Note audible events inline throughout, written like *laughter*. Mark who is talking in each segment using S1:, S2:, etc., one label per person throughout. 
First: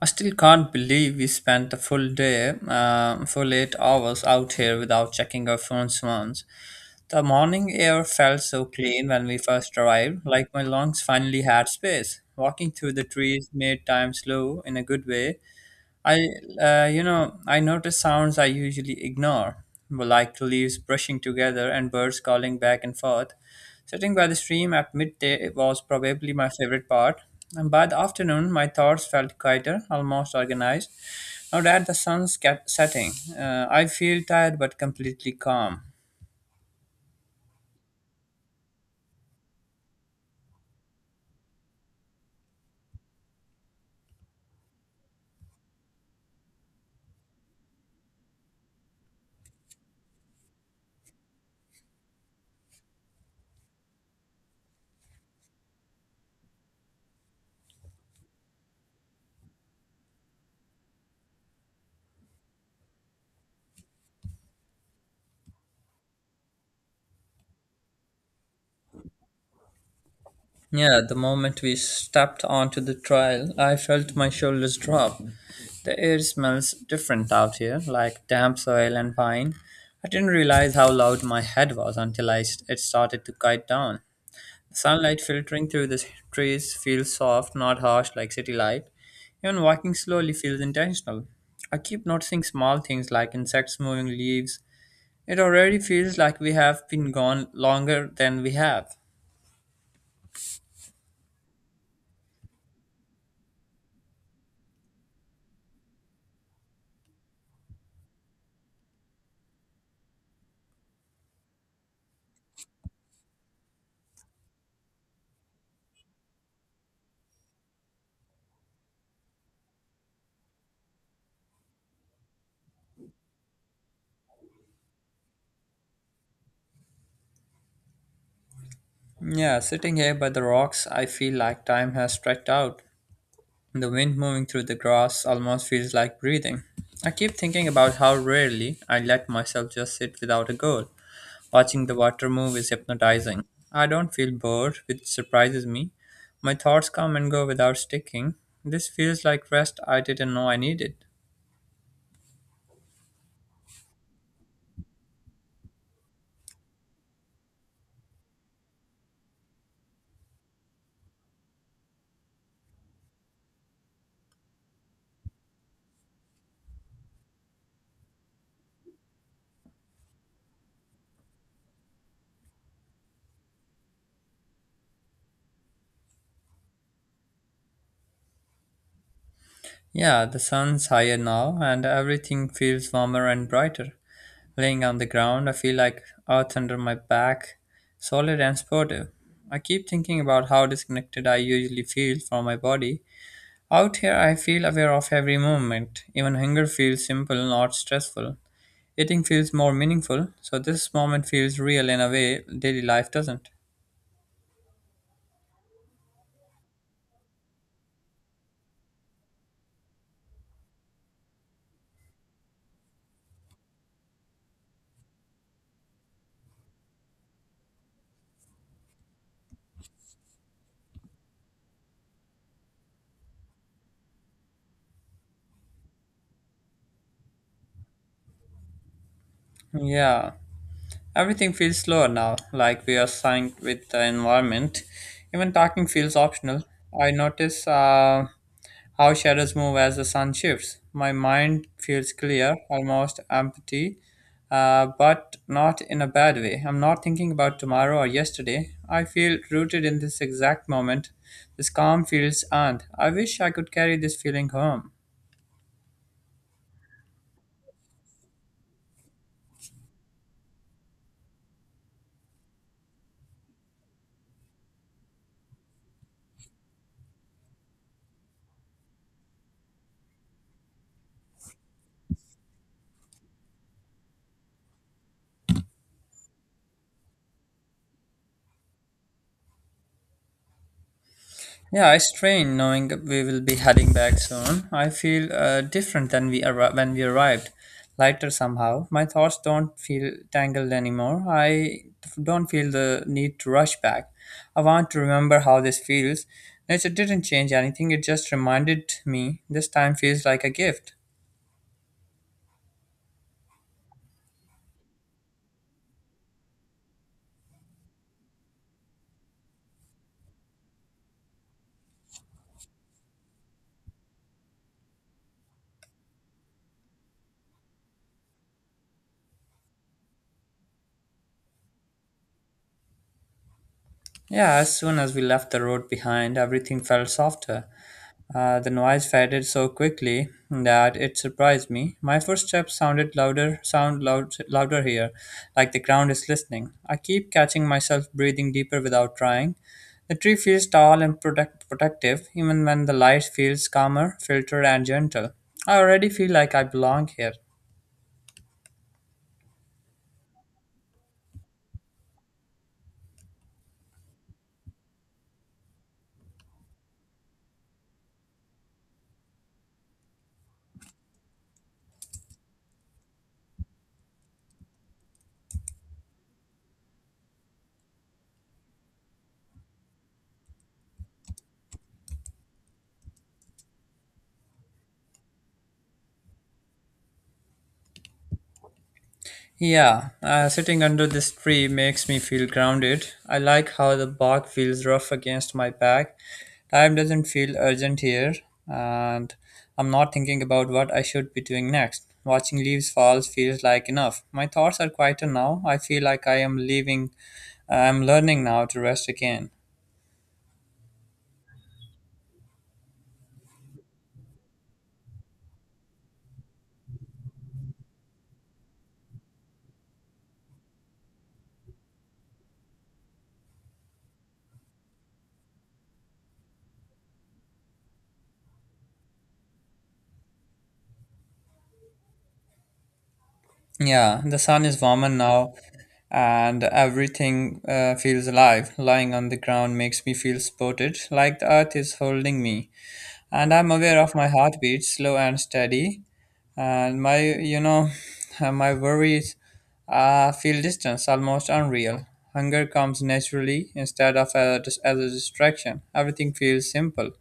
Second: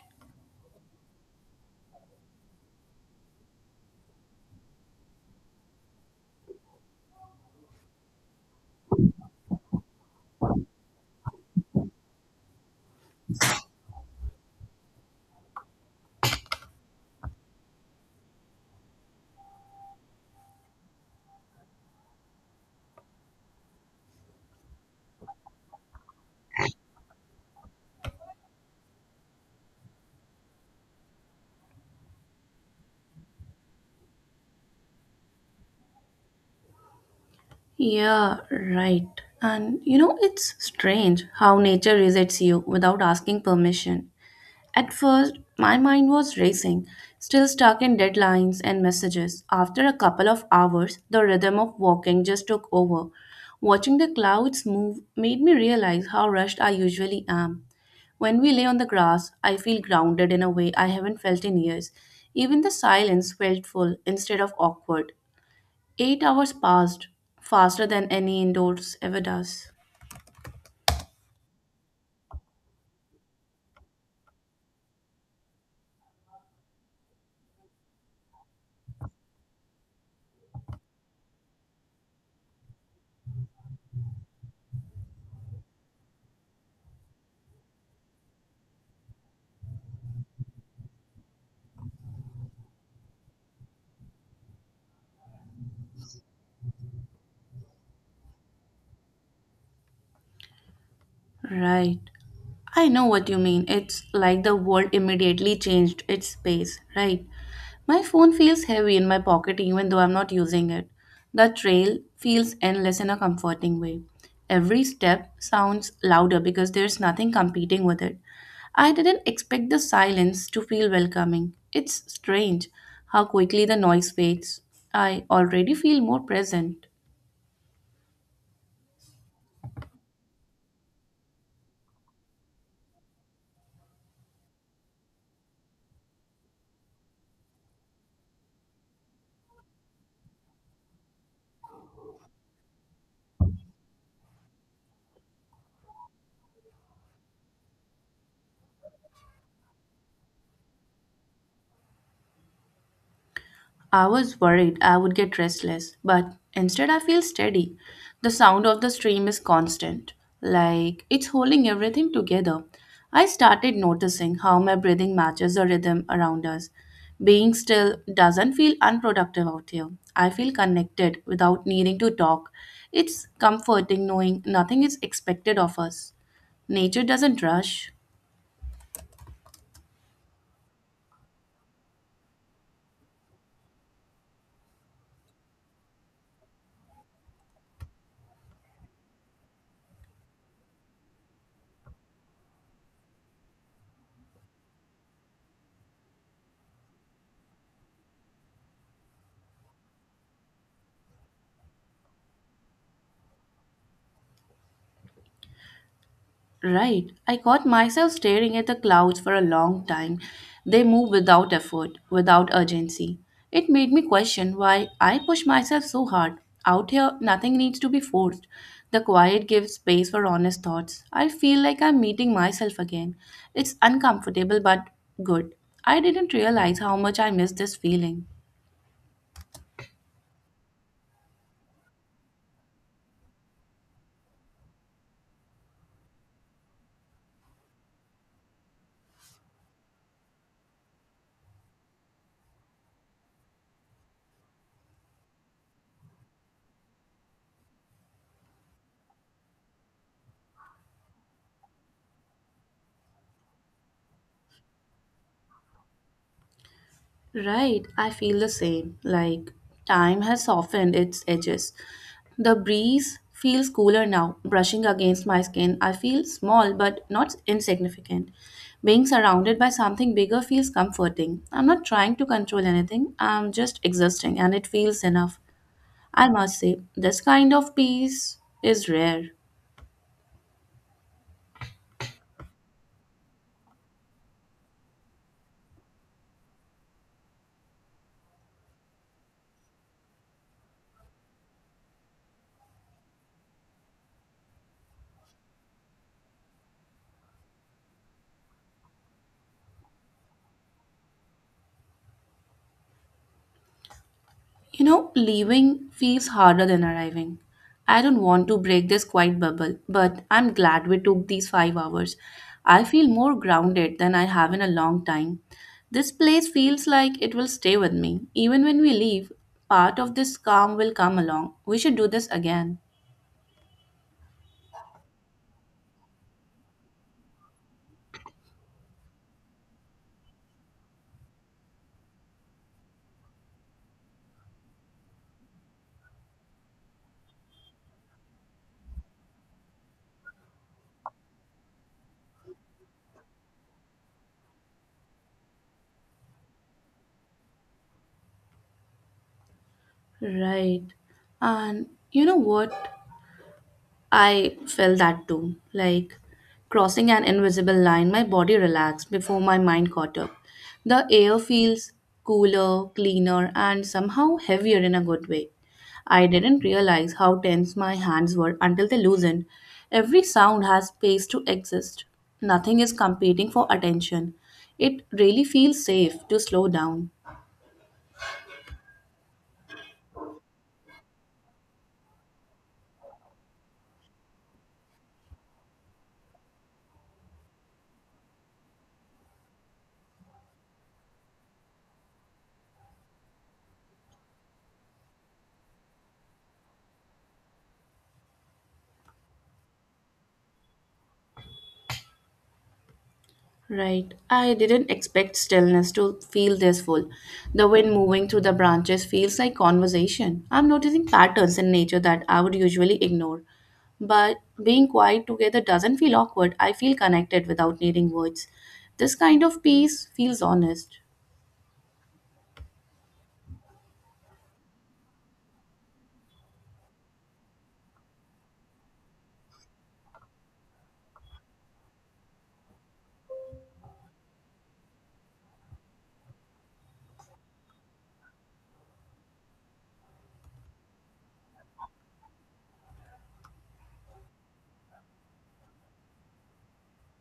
S1: I still can't believe we spent the full day, full 8 hours out here without checking our phones once. The morning air felt so clean when we first arrived, like my lungs finally had space. Walking through the trees made time slow in a good way. I, I notice sounds I usually ignore, like leaves brushing together and birds calling back and forth. Sitting by the stream at midday was probably my favorite part, and by the afternoon, my thoughts felt quieter, almost organized. Now that the setting, I feel tired but completely calm.
S2: Yeah, right. And you know, it's strange how nature resets you without asking permission. At first, my mind was racing, still stuck in deadlines and messages. After a couple of hours, the rhythm of walking just took over. Watching the clouds move made me realize how rushed I usually am. When we lay on the grass, I feel grounded in a way I haven't felt in years. Even the silence felt full instead of awkward. 8 hours passed, faster than any indoors ever does.
S1: Yeah, the moment we stepped onto the trail, I felt my shoulders drop. The air smells different out here, like damp soil and pine. I didn't realize how loud my head was until it started to kite down. Sunlight filtering through the trees feels soft, not harsh like city light. Even walking slowly feels intentional. I keep noticing small things like insects moving leaves. It already feels like we have been gone longer than we have.
S2: Right. I know what you mean. It's like the world immediately changed its pace, right? My phone feels heavy in my pocket even though I'm not using it. The trail feels endless in a comforting way. Every step sounds louder because there's nothing competing with it. I didn't expect the silence to feel welcoming. It's strange how quickly the noise fades. I already feel more present.
S1: Yeah, sitting here by the rocks, I feel like time has stretched out. The wind moving through the grass almost feels like breathing. I keep thinking about how rarely I let myself just sit without a goal. Watching the water move is hypnotizing. I don't feel bored, which surprises me. My thoughts come and go without sticking. This feels like rest I didn't know I needed.
S2: I was worried I would get restless, but instead I feel steady. The sound of the stream is constant, like it's holding everything together. I started noticing how my breathing matches the rhythm around us. Being still doesn't feel unproductive out here. I feel connected without needing to talk. It's comforting knowing nothing is expected of us. Nature doesn't rush.
S1: Yeah, the sun's higher now, and everything feels warmer and brighter. Laying on the ground, I feel like earth under my back, solid and supportive. I keep thinking about how disconnected I usually feel from my body. Out here, I feel aware of every movement. Even hunger feels simple, not stressful. Eating feels more meaningful, so this moment feels real in a way daily life doesn't.
S2: Right. I caught myself staring at the clouds for a long time. They move without effort, without urgency. It made me question why I push myself so hard. Out here, nothing needs to be forced. The quiet gives space for honest thoughts. I feel like I'm meeting myself again. It's uncomfortable but good. I didn't realize how much I missed this feeling.
S1: Yeah. Everything feels slower now, like we are synced with the environment. Even talking feels optional. I notice how shadows move as the sun shifts. My mind feels clear, almost empty, but not in a bad way. I'm not thinking about tomorrow or yesterday. I feel rooted in this exact moment. This calm feels earned. I wish I could carry this feeling home.
S2: Right, I feel the same. Like time has softened its edges. The breeze feels cooler now, brushing against my skin. I feel small but not insignificant. Being surrounded by something bigger feels comforting. I'm not trying to control anything, I'm just existing, and it feels enough. I must say, this kind of peace is rare.
S1: Yeah, I strain knowing we will be heading back soon. I feel different when we arrived, lighter somehow. My thoughts don't feel tangled anymore. I don't feel the need to rush back. I want to remember how this feels. Nature didn't change anything, it just reminded me this time feels like a gift.
S2: You know, leaving feels harder than arriving. I don't want to break this quiet bubble, but I'm glad we took these 5 hours. I feel more grounded than I have in a long time. This place feels like it will stay with me. Even when we leave, part of this calm will come along. We should do this again.
S1: Yeah, as soon as we left the road behind, everything felt softer. The noise faded so quickly that it surprised me. My footsteps sounded louder, sound loud, louder here, like the ground is listening. I keep catching myself breathing deeper without trying. The tree feels tall and protective, even when the light feels calmer, filtered, and gentle. I already feel like I belong here.
S2: Right. And you know what? I felt that too. Like crossing an invisible line, my body relaxed before my mind caught up. The air feels cooler, cleaner, and somehow heavier in a good way. I didn't realize how tense my hands were until they loosened. Every sound has space to exist. Nothing is competing for attention. It really feels safe to slow down.
S1: Yeah, sitting under this tree makes me feel grounded. I like how the bark feels rough against my back. Time doesn't feel urgent here, and I'm not thinking about what I should be doing next. Watching leaves fall feels like enough. My thoughts are quieter now. I feel like I am leaving. I'm learning now to rest again.
S2: Right. I didn't expect stillness to feel this full. The wind moving through the branches feels like conversation. I'm noticing patterns in nature that I would usually ignore. But being quiet together doesn't feel awkward. I feel connected without needing words. This kind of peace feels honest.
S1: Yeah, the sun is warmer now, and everything feels alive. Lying on the ground makes me feel supported, like the earth is holding me, and I'm aware of my heartbeat, slow and steady, and my *laughs* my worries feel distant, almost unreal. Hunger comes naturally as a distraction. Everything feels simple.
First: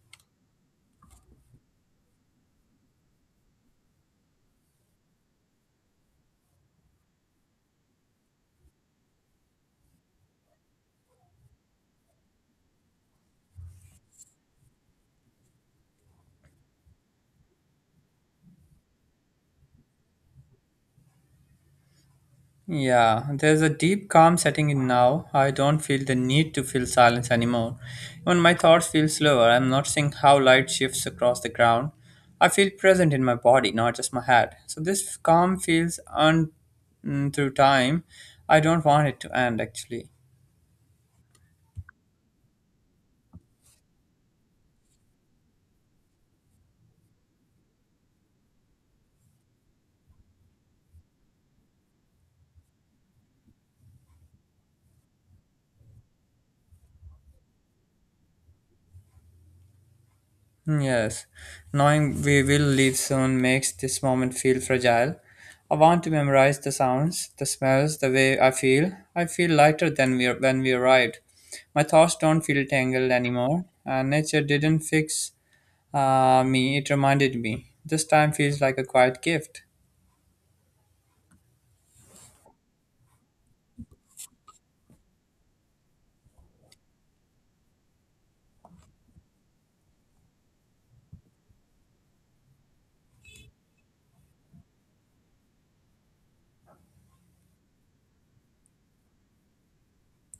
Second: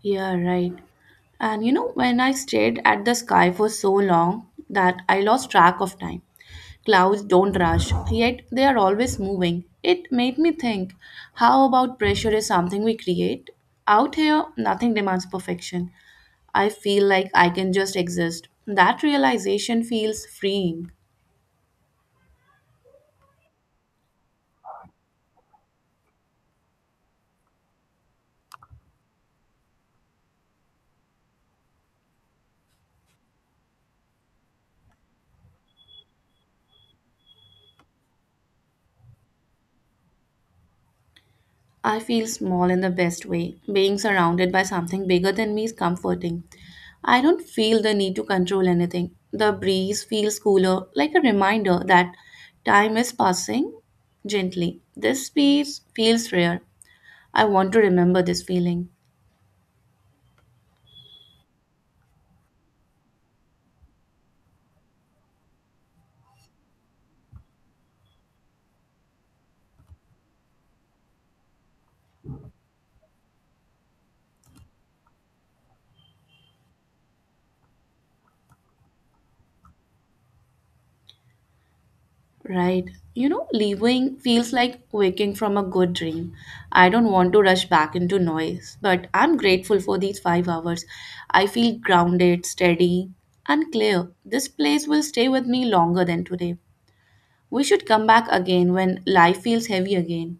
S2: Yeah, right. And you know, when I stared at the sky for so long that I lost track of time, clouds don't rush, yet they are always moving. It made me think how about pressure is something we create? Out here, nothing demands perfection. I feel like I can just exist. That realization feels freeing.
S1: Yeah, there's a deep calm setting in now. I don't feel the need to feel silence anymore. Even my thoughts feel slower. I'm noticing how light shifts across the ground. I feel present in my body, not just my head. So this calm feels on through time. I don't want it to end actually.
S2: I feel small in the best way. Being surrounded by something bigger than me is comforting. I don't feel the need to control anything. The breeze feels cooler, like a reminder that time is passing gently. This space feels rare. I want to remember this feeling.
S1: Yes, knowing we will leave soon makes this moment feel fragile. I want to memorize the sounds, the smells, the way I feel. I feel lighter than we when we arrived. My thoughts don't feel tangled anymore. Nature didn't fix me; it reminded me. This time feels like a quiet gift.
S2: Right. You know, leaving feels like waking from a good dream. I don't want to rush back into noise, but I'm grateful for these 5 hours. I feel grounded, steady, and clear. This place will stay with me longer than today. We should come back again when life feels heavy again.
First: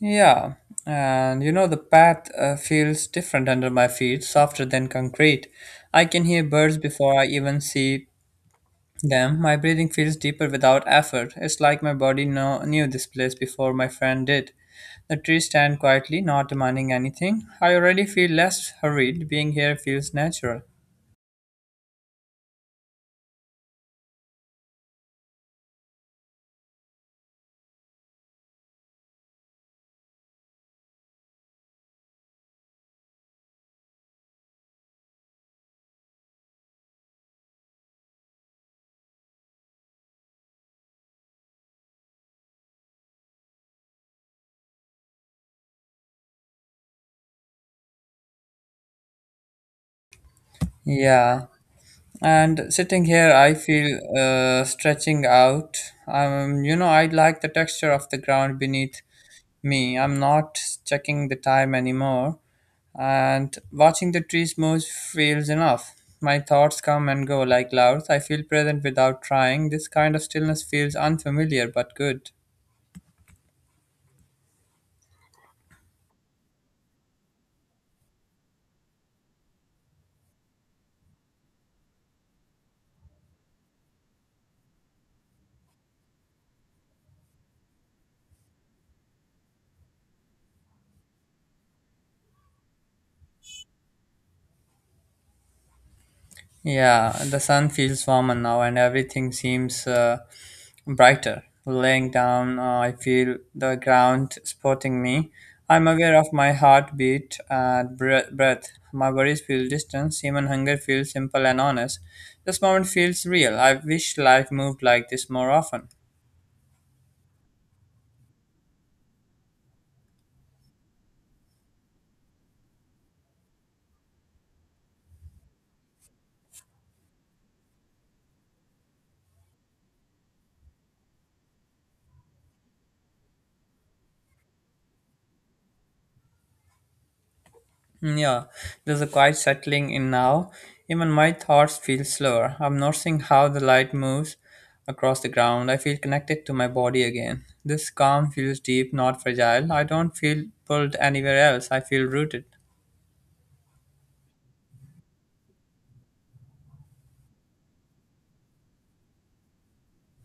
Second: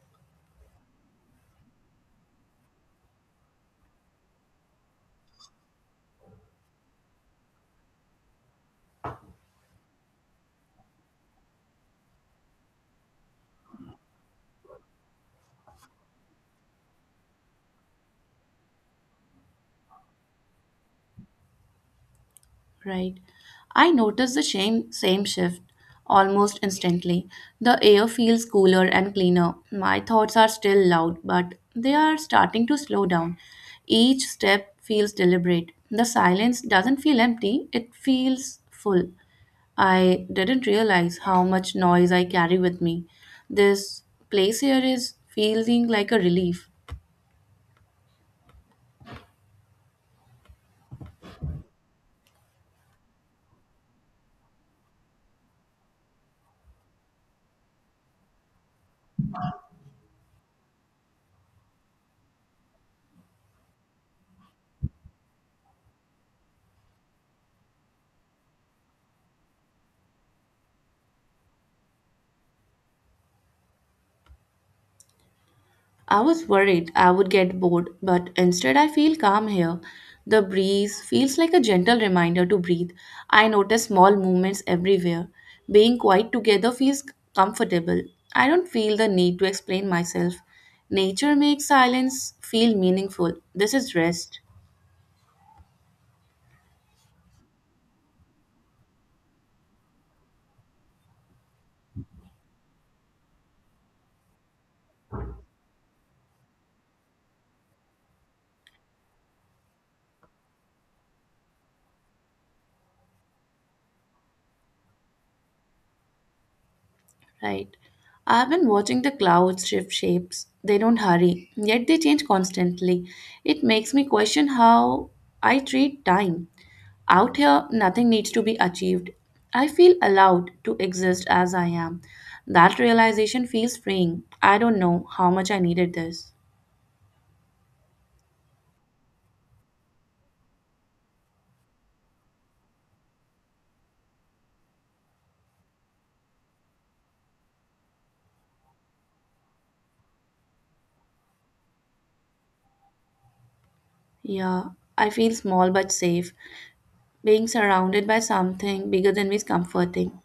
S1: Yeah, and you know the path feels different under my feet, softer than concrete. I can hear birds before I even see. Damn, my breathing feels deeper without effort. It's like my knew this place before my friend did. The trees stand quietly, not demanding anything. I already feel less hurried. Being here feels natural.
S2: Right. I notice the same shift almost instantly. The air feels cooler and cleaner. My thoughts are still loud, but they are starting to slow down. Each step feels deliberate. The silence doesn't feel empty, it feels full. I didn't realize how much noise I carry with me. This place here is feeling like a relief.
S1: Yeah, and sitting here, I feel stretching out. I like the texture of the ground beneath me. I'm not checking the time anymore, and watching the trees move feels enough. My thoughts come and go like clouds. I feel present without trying. This kind of stillness feels unfamiliar but good.
S2: I was worried I would get bored, but instead I feel calm here. The breeze feels like a gentle reminder to breathe. I notice small movements everywhere. Being quiet together feels comfortable. I don't feel the need to explain myself. Nature makes silence feel meaningful. This is rest,
S1: Yeah, the sun feels warmer now and everything seems brighter. Laying down, I feel the ground supporting me. I'm aware of my heartbeat and breath. My worries feel distant, even hunger feels simple and honest. This moment feels real. I wish life moved like this more often.
S2: right? I've been watching the clouds shift shapes. They don't hurry, yet they change constantly. It makes me question how I treat time. Out here, nothing needs to be achieved. I feel allowed to exist as I am. That realization feels freeing. I don't know how much I needed this.
S1: Yeah, there's a quiet settling in now. Even my thoughts feel slower. I'm noticing how the light moves across the ground. I feel connected to my body again. This calm feels deep, not fragile. I don't feel pulled anywhere else. I feel rooted.
S2: Yeah, I feel small but safe. Being surrounded by something bigger than me is comforting.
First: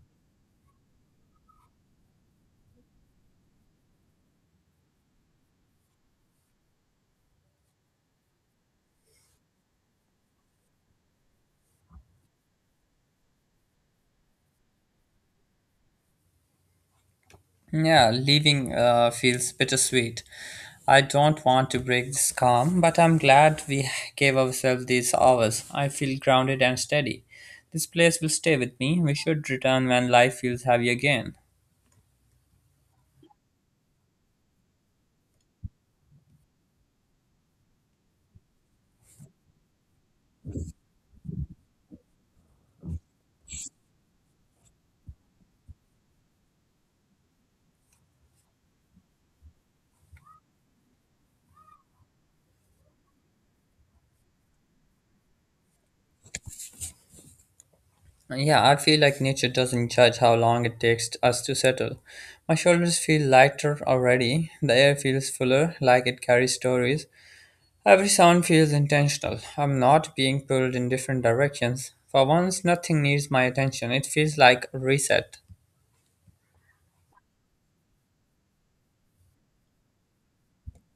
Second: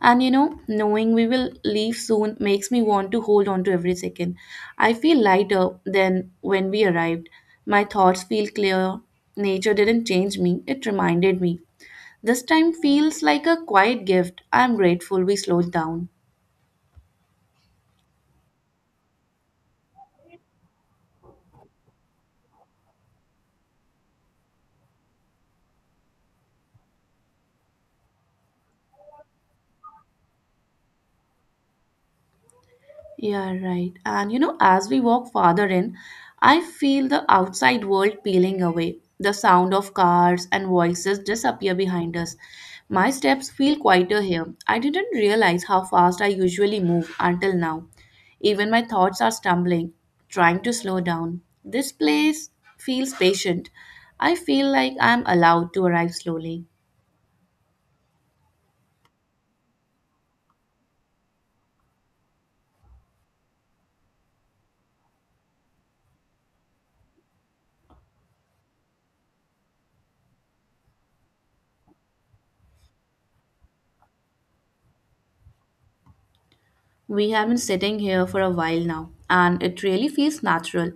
S2: And you know, knowing we will leave soon makes me want to hold on to every second. I feel lighter than when we arrived. My thoughts feel clear. Nature didn't change me, it reminded me. This time feels like a quiet gift. I'm grateful we slowed down.
S1: Yeah, leaving feels bittersweet. I don't want to break this calm, but I'm glad we gave ourselves these hours. I feel grounded and steady. This place will stay with me. We should return when life feels heavy again.
S2: Yeah, right. And you know, as we walk farther in, I feel the outside world peeling away. The sound of cars and voices disappear behind us. My steps feel quieter here. I didn't realize how fast I usually move until now. Even my thoughts are stumbling, trying to slow down. This place feels patient. I feel like I'm allowed to arrive slowly.
S1: Yeah, I feel like nature doesn't judge how long it takes us to settle. My shoulders feel lighter already, the air feels fuller, like it carries stories. Every sound feels intentional. I'm not being pulled in different directions. For once, nothing needs my attention. It feels like a reset.
S2: We have been sitting here for a while now, and it really feels natural.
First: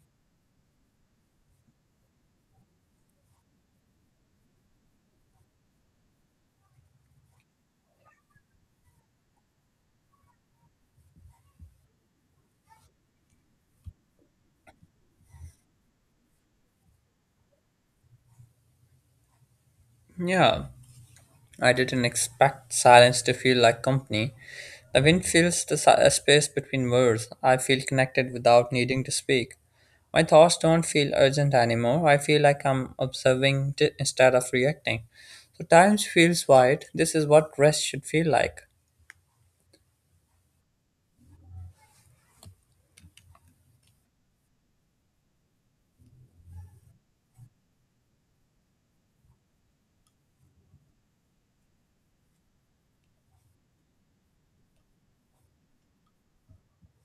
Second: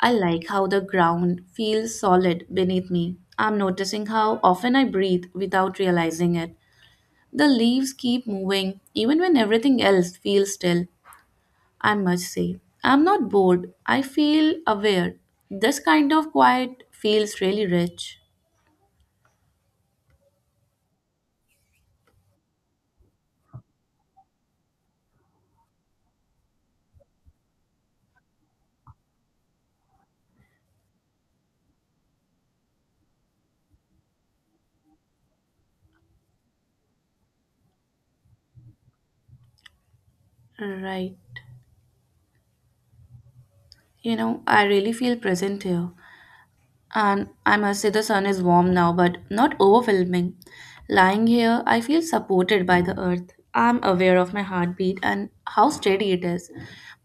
S2: I like how the ground feels solid beneath me. I'm noticing how often I breathe without realizing it. The leaves keep moving even when everything else feels still. I must say, I'm not bored, I feel aware. This kind of quiet feels really rich.
S1: Yeah, I didn't expect silence to feel like company. The wind fills the space between words. I feel connected without needing to speak. My thoughts don't feel urgent anymore. I feel like I'm instead of reacting. So time feels wide. This is what rest should feel like.
S2: Right. You know, I really feel present here. And I must say, the sun is warm now, but not overwhelming. Lying here, I feel supported by the earth. I'm aware of my heartbeat and how steady it is.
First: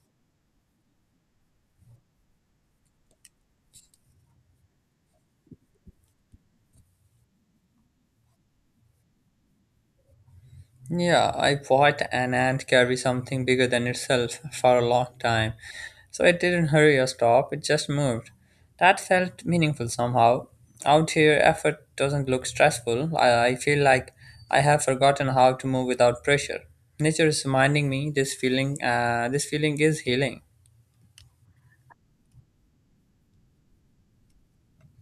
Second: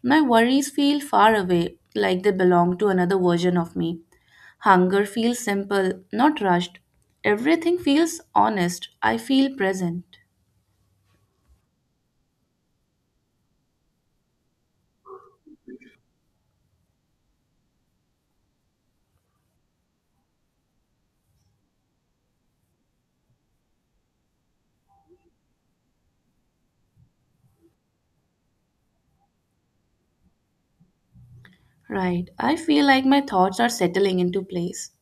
S2: My worries feel far away, like they belong to another version of me. Hunger feels simple, not rushed. Everything feels honest. I feel present.
S1: Yeah, I watched an ant carry something bigger than itself *laughs* for a long time. So it didn't hurry or stop, it just moved. That felt meaningful somehow. Out here, effort doesn't look stressful. I feel like I have forgotten how to move without pressure. Nature is reminding me this feeling. This feeling is healing.
S2: Right. I feel like my thoughts are settling into place.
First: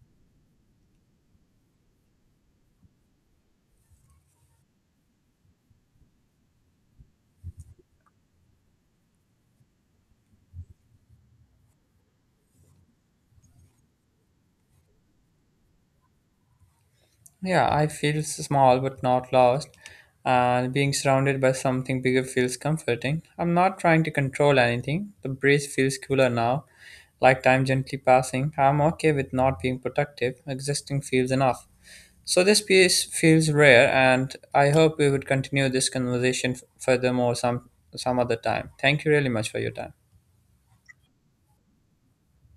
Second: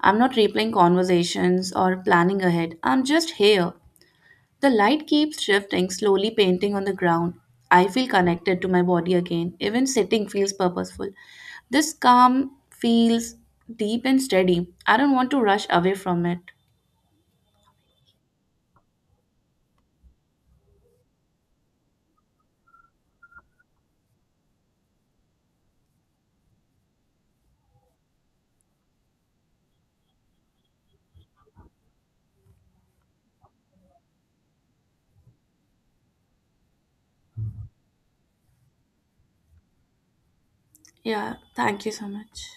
S2: I'm not replaying conversations or planning ahead. I'm just here. The light keeps shifting, slowly painting on the ground. I feel connected to my body again. Even sitting feels purposeful. This calm feels deep and steady. I don't want to rush away from it.
S1: Yeah, I feel small but not lost, and being surrounded by something bigger feels comforting. I'm not trying to control anything. The breeze feels cooler now, like time gently passing. I'm okay with not being productive, existing feels enough. So, this piece feels rare, and I hope we would continue this conversation some other time. Thank you really much for your time.
S2: Yeah, thank you so much.